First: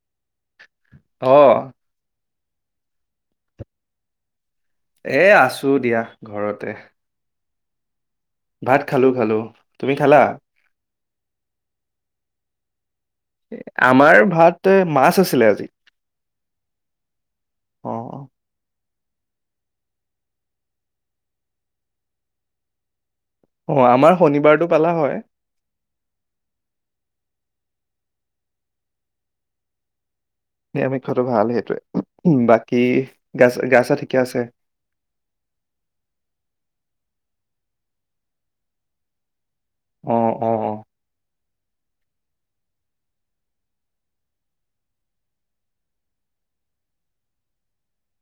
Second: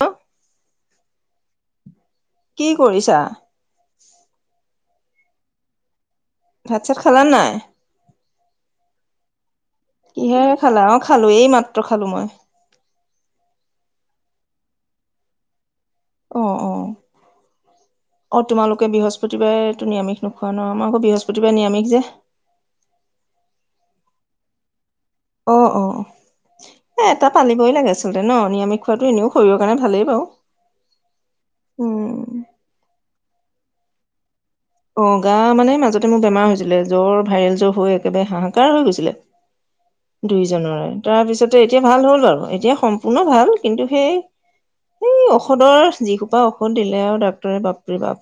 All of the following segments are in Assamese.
অ। [unintelligible] আহ। কি কৰিছা? এ আছো দিয়া ঘৰতে ভাত চাত খালানে নাই? ভাত খালোঁ খালোঁ। কিহে খালা? অঁ খালো, এই মাত্ৰ খালো মই। আমাৰ ভাত, মাছ আছিলে আজি। অ'অ। অ অ' তোমালোক কৈ বৃহস্পতিবাৰেতো নিৰামিষ নোখোৱা ন, আমাৰ আকৌ বৃহস্পতিবাৰে নিৰামিষ যে। অ' আমাৰ শনিবাৰটো পালা হয়। অ, অ অ, এটা পালিবই লাগে আচলতে ন, নিৰামিষ খোৱাাটো এনেও শৰীৰৰ কাৰণে ভালেই বাৰু। নিৰামিষটো ভাল সেইটোৱে, উম। বাকী গাছ গা চা ঠিকে আছে? অ গা মানে মাজতে মোৰ বেমাৰ হৈছিলে জ্বৰ, ভাইৰেল জ্বৰ হৈ একেবাৰে হাহাকাৰ হৈ গৈছিলে। অ দুই অ জনৰে, তাৰপিছত এতিয়া ভাল হ'ল আৰু এতিয়া সম্পূৰ্ণ ভাল কিন্তু সেই, এই ঔষধৰ যি সোপা ঔষধ দিলে আৰু ডক্তৰে বাপৰি বাপ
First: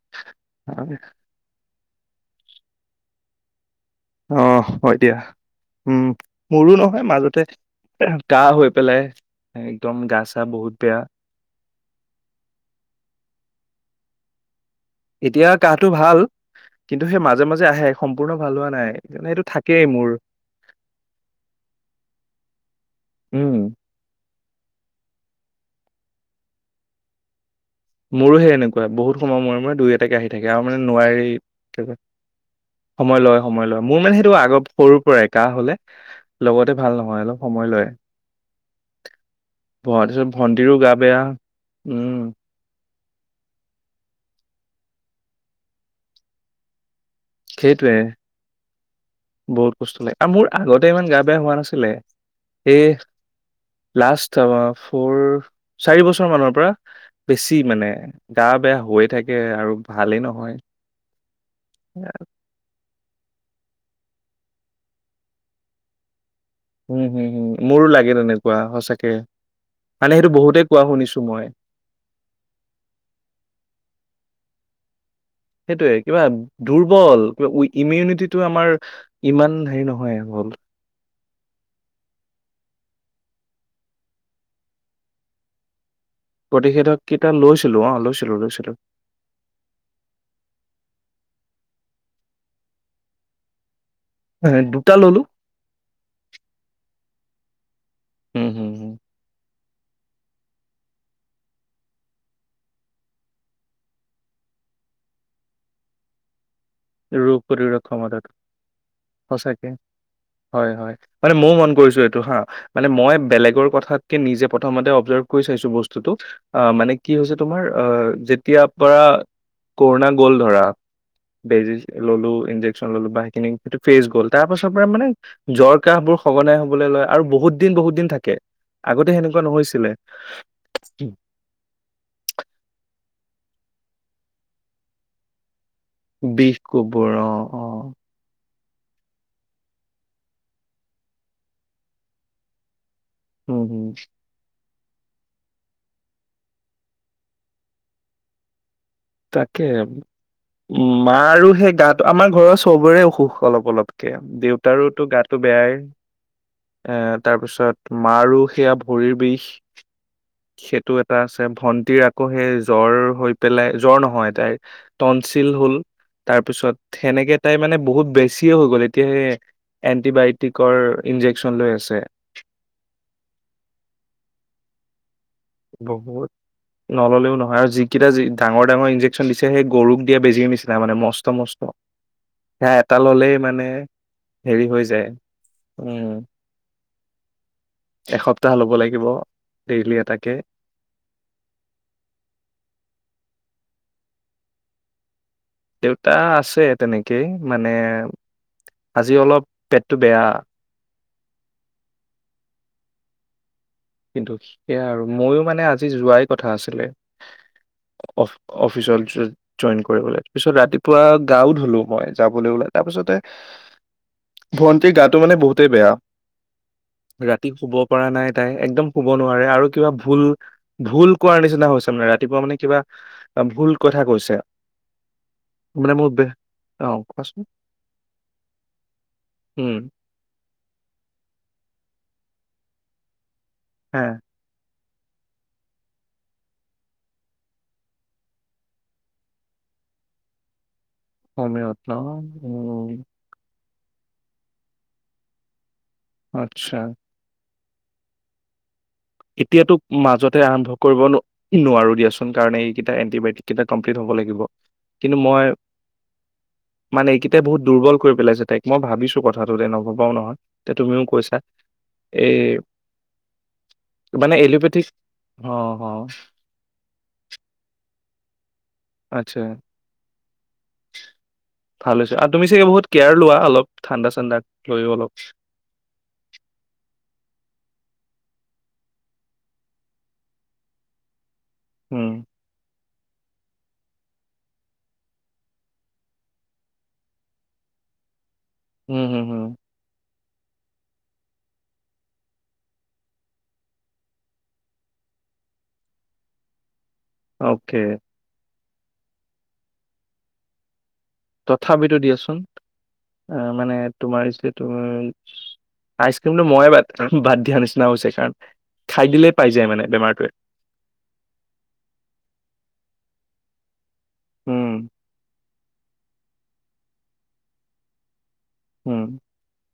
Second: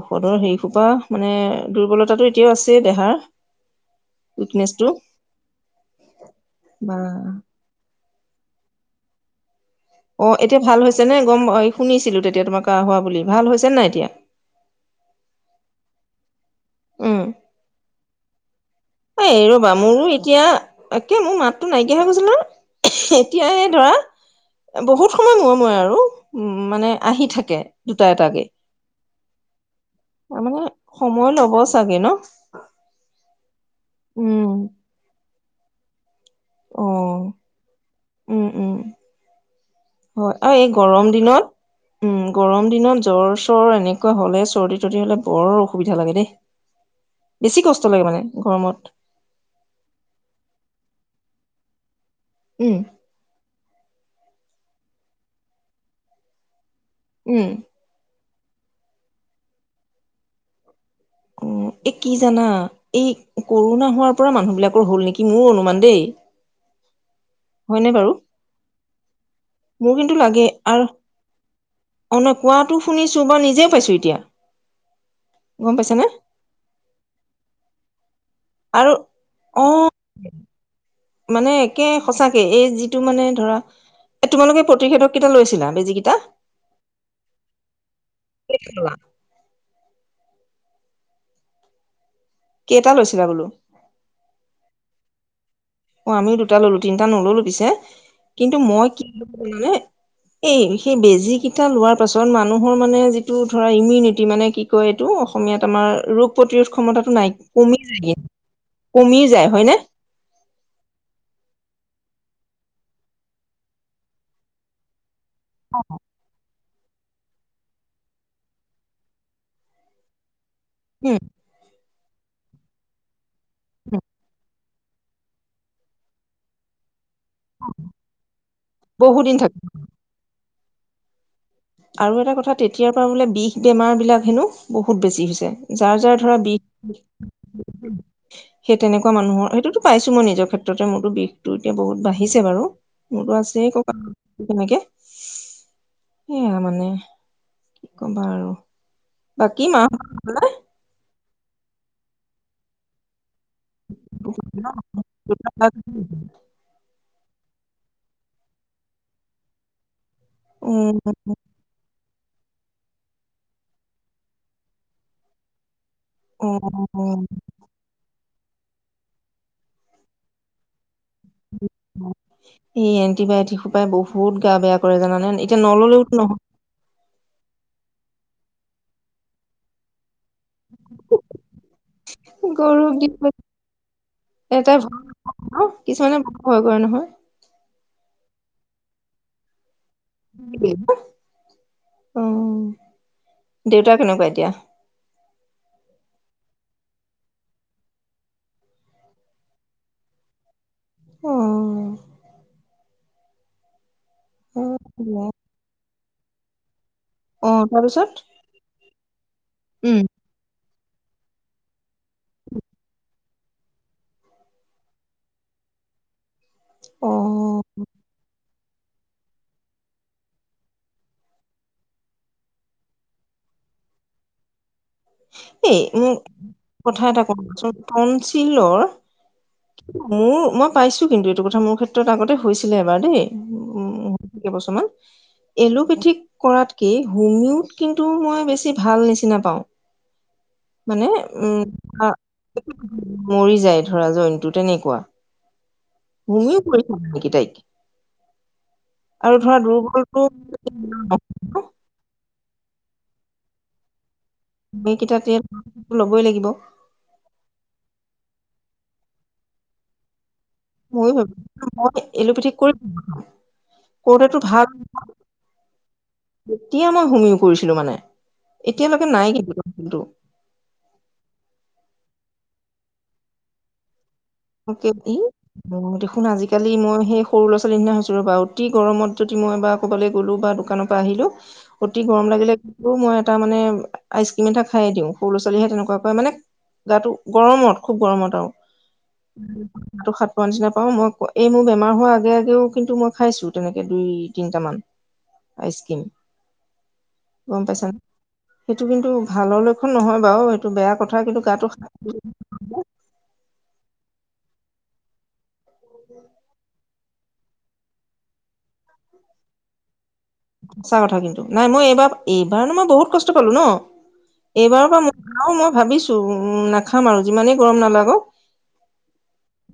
অফ। পদৰ অ হেৰিসোপা মানে দুৰ্বলতাটো এতিয়াও আছে দেহাৰ? অ উইকনেচটো হয় দিয়া, উম, মোৰো বা নহয় মাজতে কাহ হৈ পেলাই। একদম গা অ চা এতিয়া বহুত ভাল বেয়া হৈছে নে গম শুনিছিলো তেতিয়া তোমাৰ কাহ হোৱা বুলি ভাল হৈছে নাই? এতিয়া? এতিয়া কাহটো ভাল কিন্তু সেই মাজে মাজে আহে সম্প কোনো ভাল হোৱা নাই সেইকাৰণে এইটো এ ৰবা থাকেই মোৰ মোৰো এতিয়া, একে মোৰ মাততো নাইকিয়া হৈ গৈছিল নহয়, উম এতিয়াহে ধৰা বহুত সময় ম মই আৰু উম মানে আহি থাকে। দুটা মোৰো এটাকে সেই এনেকুৱা বহুত সময় মূৰে মূৰে দুই এটাকে আহি তাৰ থাকে আৰু মানে সময় নোৱাৰেই লব তাকে চাগে ন সময় লয় সময় মই লম মোৰ মানে সেইটো আগ উম সৰুৰ পৰাই কা হলে লগতে অ ভাল নহয় অলপ সময় লয় উম উম তাৰিছত হয় আৰু এই ভণ্টিৰো গা গৰম বেয়া দিনত উ উম গৰম দিনত জ্বৰ চৰ এনেকুৱা হলে চৰ্দি তৰ্দি হলে বৰ অসুবিধা লাগে দেই বেছি কষ্ট সেইটোয়ে লাগে মানে গৰমত বহুত কষ্ট লাগে আৰু মোৰ আগতে ইমান গা বেয়া হোৱা নাছিলে উম সেই লাষ্ট ফ'ৰ চাৰি বছৰ মানৰ পৰা উম বেছি মানে গা বেয়া হৈয়ে থাকে আৰু ভালেই নহয় উ এ কি জানা এই কৰোণা হোৱাৰ পৰা মানুহ বিলাকৰ হল নেকি মোৰ অনুমান দেই উম হয়নে বাৰু মোৰ মানে কিন্তু সেইটো লাগে বহুতে কোৱা আৰু শুনিছো মই অ ন কোৱাটো শুনিছো বা নিজে পাইছো এতিয়া গম সেইটোয়ে পাইছানে কিবা দুৰ্বল কিবা উ ইমিউনিটি টো আমাৰ আৰু ইমান অ হেৰি নহয় হ'ল মানে একে সঁচাকে এই যিটো মানে ধৰা এ তোমালোকে প্ৰতিষেধক কেইটা লৈছিলা বেজি কেইটা প্ৰতিষেধক কেইটা লৈছিলো অ লৈছিলো লৈছিলো। কেইটা লৈছিলা বোলো হে দুটা ললো অ আমিও দুটা ললো তিনিটা নললো পিছে হম কিন্তু হম মই হম কি [unintelligible] নে এই সেই বেজি কেইটা লোৱাৰ পাছত মানুহৰ মানে যিটো ধৰা ইমিউনিটি মানে কি কয় এইটো অসমীয়াত আমাৰ ৰোগ প্ৰতিৰোধ ক্ষমতাটো নাই ৰোগ কমি প্ৰতিৰোধ যায় কিন্ত ক্ষমতাটো কমি যায় হয় সঁচাকে নে হয় হয় মানে ময়ো মন কৰিছো এইটো হা মানে মই বেলেগৰ কথাতকে নিজে প্ৰথমতে অবজাৰ্ভ কৈ চাইছো বস্তুটো অ মানে কি হৈছে তোমাৰ অ যেতিয়াৰ পৰা কৰোণা গ'ল ধৰা উম বেজিছ ললো ইনজেক্সন ললো বা সেই এইটো ফেচ গল তাৰ পাছ মানে জ্বৰ কাহ বোৰ সঘনাই হবলৈ লয় আৰু বহুত দিন বহুত দিন থাকে আগতে বহু দিন সেনেকুৱা থাকে নহৈছিলে [unintelligible] আৰু এটা কথা তেতিয়াৰ পৰা বোলে বিষ বেমাৰ বিলাক হেনো বহুত বেছি হৈছে। যাৰ যাৰ ধৰা বিষ কোবৰ অ অ। সেই তেনেকুৱা মানুহৰ সেইটোতো পাইছো মই নিজৰ ক্ষেত্ৰতে মোৰতো বিষটো এতিয়া বহুত বাঢ়িছে বাৰু। মোৰতো উম আছে ক হম কা কেনেকে। সেয়া মানে কি কবা আৰু। বাকী তাকে মা উম মা। আৰু সেই গাটো আমাৰ ঘৰৰ চবৰে অসুখ। অলপ অলপকে দেউতাৰোতো গাটো বেয়াই এ। তাৰপিছত মাৰো সেয়া ভৰিৰ বিষ। উম সেইটো এটা আছে ভন্টিৰ আ। আকৌ সেই জ্বৰ হৈ পেলাই। জ্বৰ নহয় তাইৰ তটনচিল হ'ল। তাৰ অ পিছত অ'। সেনেকে তাই মানে বহুত বেছি। কিয় হৈ গ'ল এতিয়া সেই এণ্টিবায়টিকৰ। ইনজেকচন লৈ আছে এই এন্টিবায়টিক সোপাই বহুত গা বেয়া কৰে জানা। বহুত নললেও নহয় আৰু যিকেইটা যি। ডাঙৰ ডাঙৰ ইঞ্জকেচন দিছে সেই গৰুক। এয়া বেজিৰ নিচিনা মানে মস্ত মস্ত সেয়া গৰুক এটা দি ললেই মানে হেৰি এটাই হৈ ভয় যায় ন উম। কিছুমানে বহুত ভয় কৰে নহয় এসপ্তাহ ল'ব লাগিব ডেইলি এ। অ। দেউতা কেনেকুৱা এতিয়া? দেউতা আছে তেনেকেই মানে আজি অলপ পেটটো বেয়া। অ। কিন্তু সেয়া আৰু মইয়ো মানে আজি যোৱাইত কথা আছিলে। অ তাৰপিছত অ অফিচত জইন উম কৰিবলে পিছত ৰাতিপ পুৱখ গাও ধোলো মই। যাবলে উলালো তাৰ পিছতে ভন্টীৰ গাটো মানে বহুতেই বেয়া। অ ৰাতি শুব পৰা নাই তাই একদম শুব নোৱাৰে আৰু কিবা ভুল-ভুল কৰোৱাৰ নিচিনা হৈছে মানে ৰাতিপুৱা মানে কিবা ভুল কথা কৈছে। এই মানে মোৰ মোক বে অ কথা এটা কোৱাচোন কবচোন টঞ্চিলৰ উম মোৰ মই। পাইছোঁ কিন্তু এইটো কথা মোৰ ক্ষেত্ৰত আগতে হৈছিলে এবাৰ দেই। হে উম, কেই বছৰমান। এলোপেথিক কৰাতকে হোমওত কিন্তু মই বেছি ভাল নিচিনা পাওঁ। মানে সমীৰত ন উম, উম মৰি যায়। ধৰা জৈনটো তেনেকুৱা। মুনো আচ্ছা কৰিছিল নেকি তাইক, আৰু ধৰা এতিয়াতো দুৰ্বলটো মাজতে আৰম্ভ কৰিব নোৱাৰো দিয়াচোন কাৰণে কেইটাএটিবায়টিক এতিয়া কমপ্লিট হব লাগিব। এইকেইটা কিন্ত তেল মই ল'বই লাগিব মানে এইকেতা বহুত দুৰ্বল কৰি পেলাইছে তাইক মই ভাবিছো কথাটোতে নভবাও নহয়। তে তুমিও ময়ো ভাব কৈছা মই এই এলোপেথিক কৰি খাম। মানে কৰোতেতো ভাল এলোপেথিক নহয় অ অ যেতিয়া মই হুমিও কৰিছিলো মানে। ে [inaudible] এতিয়ালৈকে নাই আচ্ছা কিন্তু [unintelligible] ভাল হৈছে আৰু তুমি চাগে বহুত কেয়াৰ লোৱা অলপ ঠাণ্ডা চাণ্ডাক লৈও অলপ [unintelligible] উম দেখোন আজিকালি মই সেই সৰু ল'ৰা ছোৱালীৰ নিচিনা হৈছ ছো ৰ'ব অতি গৰমত যদি মই এবাৰ কবালৈ গ'লোঁ বা দোকানৰ পৰা আহিলোঁ অতি উম গৰম লাগিলে মই এটা মানে আইচ ক্ৰীম এটা খাই দিওঁ সৰু ল' ছোৱালীহে তেনেকুৱা কয় মানে গাটো গৰমত খুব গৰমত আও উম হম হম [unintelligible] সৰু নিচিনাই পাঁও মই এই মোৰ বেমাৰ হোৱাৰ আগে আগেও কিন্তু মই খাইছো তেনেকে দুই তিনিটামান আইচক্ৰীম গম অকে পাইছা নে সেইটো কিন্তু ভালৰ লক্ষণ নহয় বাৰু এইেই বেয়া, কথা কিন্তু গাটো তথাপিতো দিয়াচোন অঁ মানে তোমাৰিছে তোমাৰ আইচক্ৰীমটো ময়ে বাট বাদ দিয়া নিচিনা হৈছে কাৰণ খাই দিলেই পাই যায় মানে বেমাৰটোৱে সঁচা কথা কিন্তু নাই মই এইবাৰ এইবাৰো মই বহুত কষ্ট পালো ন উম এইবাৰৰ পৰা মই অ' মই ভাবিছো উম নাখাম আৰু যিমানেই গৰম নালাগক উম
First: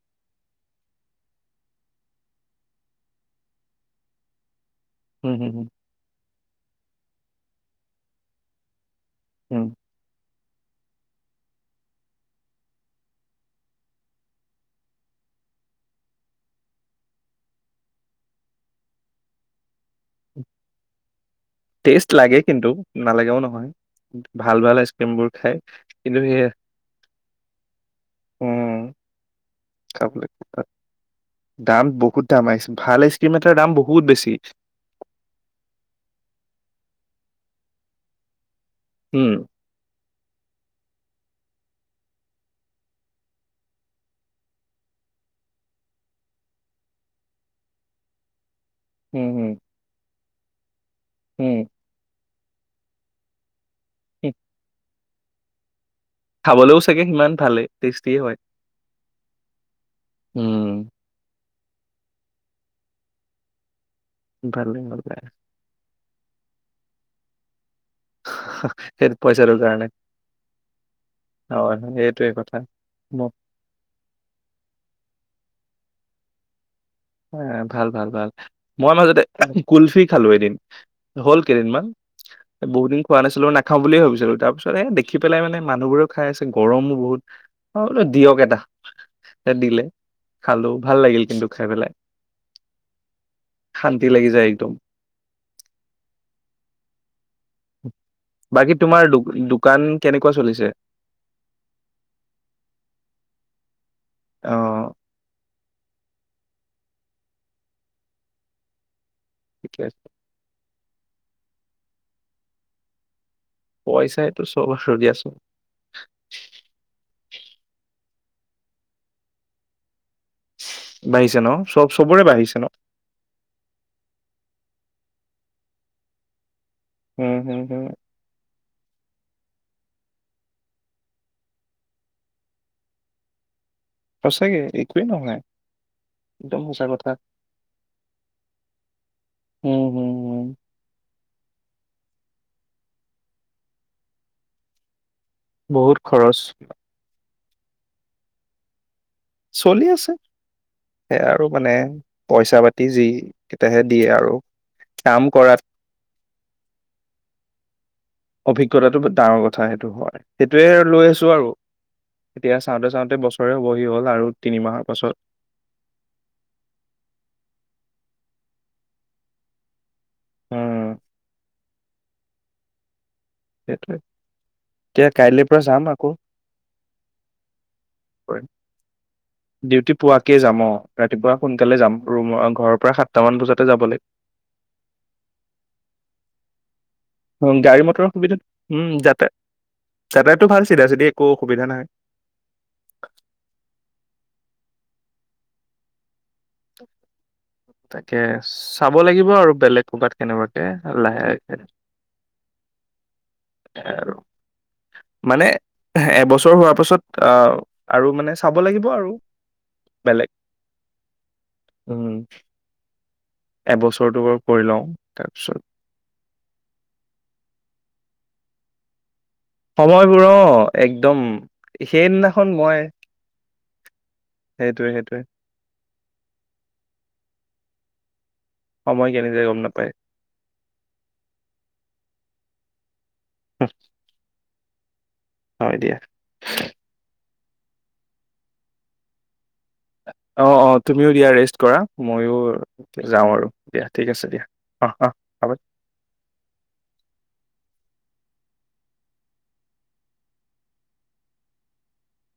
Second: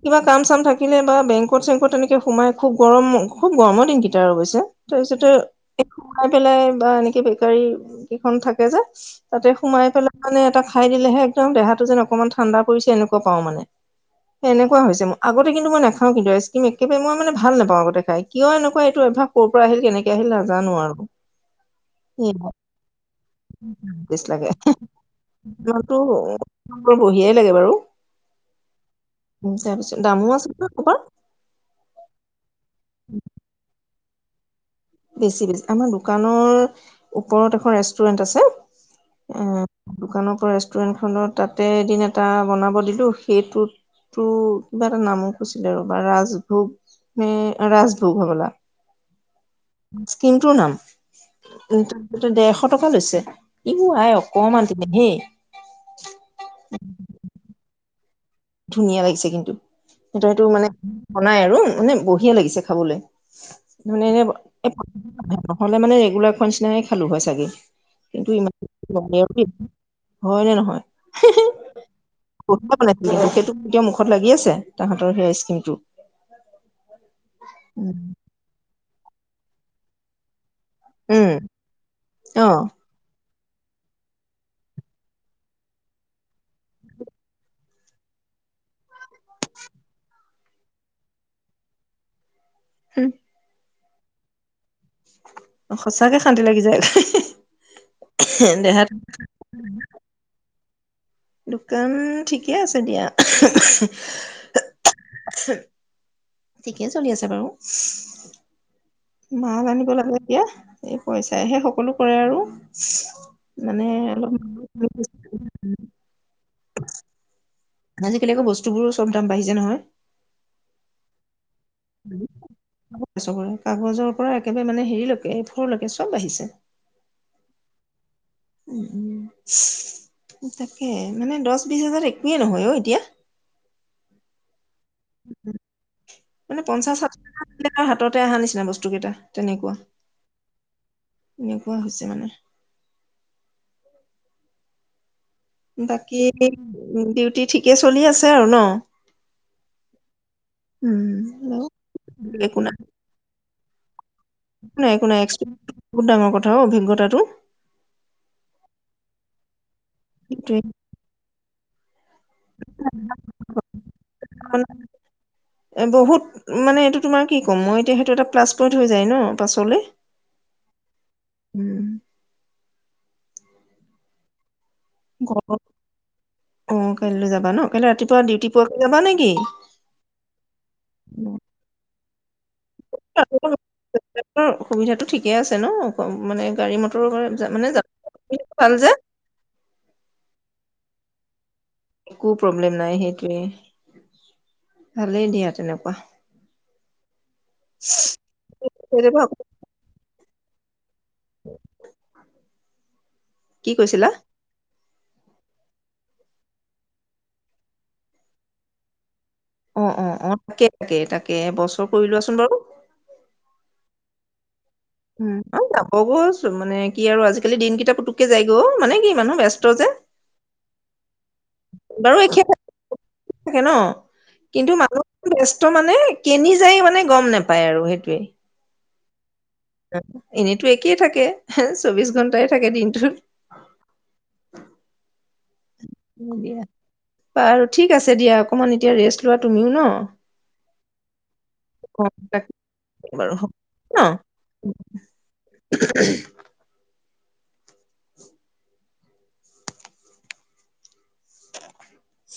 কিবা কাম চাম থাকিলে বা বেংকত চেংকত তেনেকে সোমাই খুব গৰম খুব গৰমৰ দিনকেইটা আৰু অৱশ্যে, তাৰপিছতে, উম হম হম [inaudible] পেলাই বা এনেকে বেকাৰী কেইখন থাকে যে তাতে উম সোমাই পেলাই, মানে এটা খাই দিলেহে একদম দেহাতটো যেন অকনমান ঠাণ্ডা পৰিছে, এনেকুৱা পাওঁ মানে এনেকুৱা হৈছে মোৰ আগতে কিন্তু মই নাখাও কিন্তু আইচক্ৰীম একেবাৰে মই মানে ভাল নাপাওঁ, আগতে খাই কিয় এনেকুৱা এইটো অভ্যাস ক' পৰা আহিল কেনেকে আহিল। জানো আৰু টেষ্ট লাগে কিন্তু নালাগেও নহয় বেচ লাগে ভাল, ভাল আইচক্ৰীমবোৰ খায় ইমানতো কিন্তু সেই বঢ়িয়াই লাগে বাৰু উ'ম- তাৰপিছত দামো খাবলে আছে নহয় ক'ৰবাত দাম বহুত দাম আহিছিল। ভাল আইচক্ৰীম এটাৰ দাম বহুত বেছি। [unintelligible] বেছি বেছি আমাৰ দোকানৰ ওপৰত এখন ৰেষ্টুৰেণ্ট আছে। উম অ', দোকানৰ ৰেষ্টুৰেন্ট খনৰ তাতে এদিন এটা বনাব দিলো, সেইটোতো কিবা এটা নামো কৈছিলে আৰু বা ৰাজভোগ নে ৰাজভোগ হ'বলা। উ'ম হু'ম আইচক্ৰিমটোৰ নাম [unintelligible] ডেৰশ টকা লৈছে। ই আই অকমান দিল হেই। খাবলৈওঁ চাগে সিমান ভালেই- টেষ্টিয়ে হয়। ধুনীয়া লাগিছে কিন্তু সেইটো, সেইটো মানে উম বনাই আৰু মানে বঢ়িয়া লাগিছে খাবলে। [unintelligible] ভালে ভালে এই গুলাৰৰ নিচিনাই খালোঁ হয়, ছাগে কিন্তু ইমান সেই পইচাটোৰ [unintelligible] কাৰণে হয় নে নহয়। হয় হয়, সেইটোৱে কথা মোক সেইটো এতিয়া মুখত লাগি আছে তাহতৰ সেই আইচ্ ক্ৰিমটো হয় ভাল, ভাল, ভাল। মই মাজতে কুলফি খালো এদিন উম, হ'ল কেইদিনমান অ', বহুদিন খোৱা নাছি নাখাওঁ বুলিয়ে ভাবিছিলো, তাৰ পিছত এ দেখি পেলাই মানে মানুহবোৰে খাই আছে গৰমো বহুত, অ বোলো দিয়ক এটা, দিলে খালো ভাল লাগিল কিন্তু খাই পেলাই। হু'ম। শান্তি লাগি যায় একদম। সঁচাকে শান্তি লাগি যায়। বাকী দেহাত তোমাৰ দোকান কেনেকুৱা চলিছে? দোকান ঠিকে আছে দিয়া। অ'। [unintelligible] ঠিকেই চলি আছে বাৰু। মাল ঠিকে আনিব আছে। লাগে এতিয়া। এই পইচাই সে সকলো কৰে আৰু। মানে অলপ পইচাইটো চব, সজি আছোঁ। আজিকালি আকৌ বস্তুবোৰো চব দাম বাঢ়িছে নহয়। বাঢ়িছে ন? চব চবৰে বাঢ়িছে ন? চবৰে কাগজৰ পৰা একেবাৰে মানে হেৰিলৈকে, এফৰলৈকে চব বাহিছে। হম, হম, হম। উম' উম' তাকে, মানে দহ বিশ হাজাৰ একোৱে নহয় অ এতিয়া। সঁচাকে এক একোৱেই নহয় একদম মানে সঁচা কথা। পঞ্চাশষাঠিশ হাততে অহা নিচিনা বস্তুকেইটা তেনেকুৱা উম, হুম, হুম। এনেকুৱা হৈছে মানে বহুত বাকি খৰচ। উম ডিউটি ঠিকে চলি আছে আৰু ন চলি আছে সেই আৰু উম মানে পইচা একো নাই পাতি যি কেতিয়াবা দিয়ে আৰু একো নাই একো নাই কাম কৰাত এক্সপ্ৰিযেন্সটো বহুত ডাঙৰ কথা অ অভিজ্ঞতাটো ঠাক সেইটো হয় সেইটোৱে সেইটোয়ে লৈ আছো আৰু এতিয়া চাওঁতে চাওঁতে বছৰে হব হি হ'ল আৰু তিনি মাহৰ পাছত। এ বহুত মানে এইটো তোমাৰ কি ক'ম মই এতিয়া সেইটো এটা প্লাছ পইন্ট হৈ যায় ন পাছলৈ উম উম সেইটোৱেই এতিয়া কাইলে পৰা ঘৰত যাম আকৌ অ কাইলৈ যাবা ন কাইলৈ ৰাতিপুৱা ডিউটি পোৱাকে যাবা নেকি? ডিউটি পোৱাকে যাম অঁ ৰাতিপুৱা সোনকালে যাম ৰুম পাম সুবিধাটো ঠিকে আছে ন মানে গাড়ী মটৰ মানে গাড়ী যা- মটৰৰ সুবিধাটো ভাল উম যে যাতায়ত যাতায়তটো ভাল কিবা যদি একো অঁ একো প্ৰব্লেম নাই সেইতোৱেই ভালেই দিয়া তেনেকুৱা তাকে চাব কেতিয়াবা লাগিব আৰু বেলেগ ক'বাত কেনেবাকে অঁ লাহেকে কি কৈছিলা? মানে, এবছৰ হোৱাৰ পাছত আঁ আৰু মানে চাব লাগিব আৰু। অঁ অঁ বেলেগ অঁ তাকে তাকে, তাকে এবছৰ উম কৰি লোৱাচোন বাৰু। এবছৰটো বাৰু কৰি লওঁ উম, তাৰপিছত আও যাব গৌচ মানে কি আৰু আজিকালি দিনকেইটা পুটুককে যায়গে অঁ মানে কি মানুহ ব্যস্ত যে। সময়বোৰ অ একদম বাৰু সেইদিনাখন এখেতে মই থাকে ন। কিন্তু সেইটোৱে সেইটোৱে মানুহটো ব্যস্ত মানে কেনি যায় মানে গম নোপায় আৰু সেইটো ওঁ সময় কেনেদৰে গ'ল? অঁ এনেইটো একেই থাকে হেঁ চৌবিশ ঘন্টাই। থাকে দিনটো উম উম দিয়া। বাৰু ঠিক আছে দিয়া। অকণমান এতিয়া ৰেষ্ট লোৱা। তুমিও ন অঁ অঁ তুমিও দিয়া ৰেষ্ট কৰা। অ ময়ো তাকে যাওঁ বাৰু আৰু হ'ব দিয়া ঠিক ন আছে দিয়া। অহ অহ হ'ব। [unintelligible]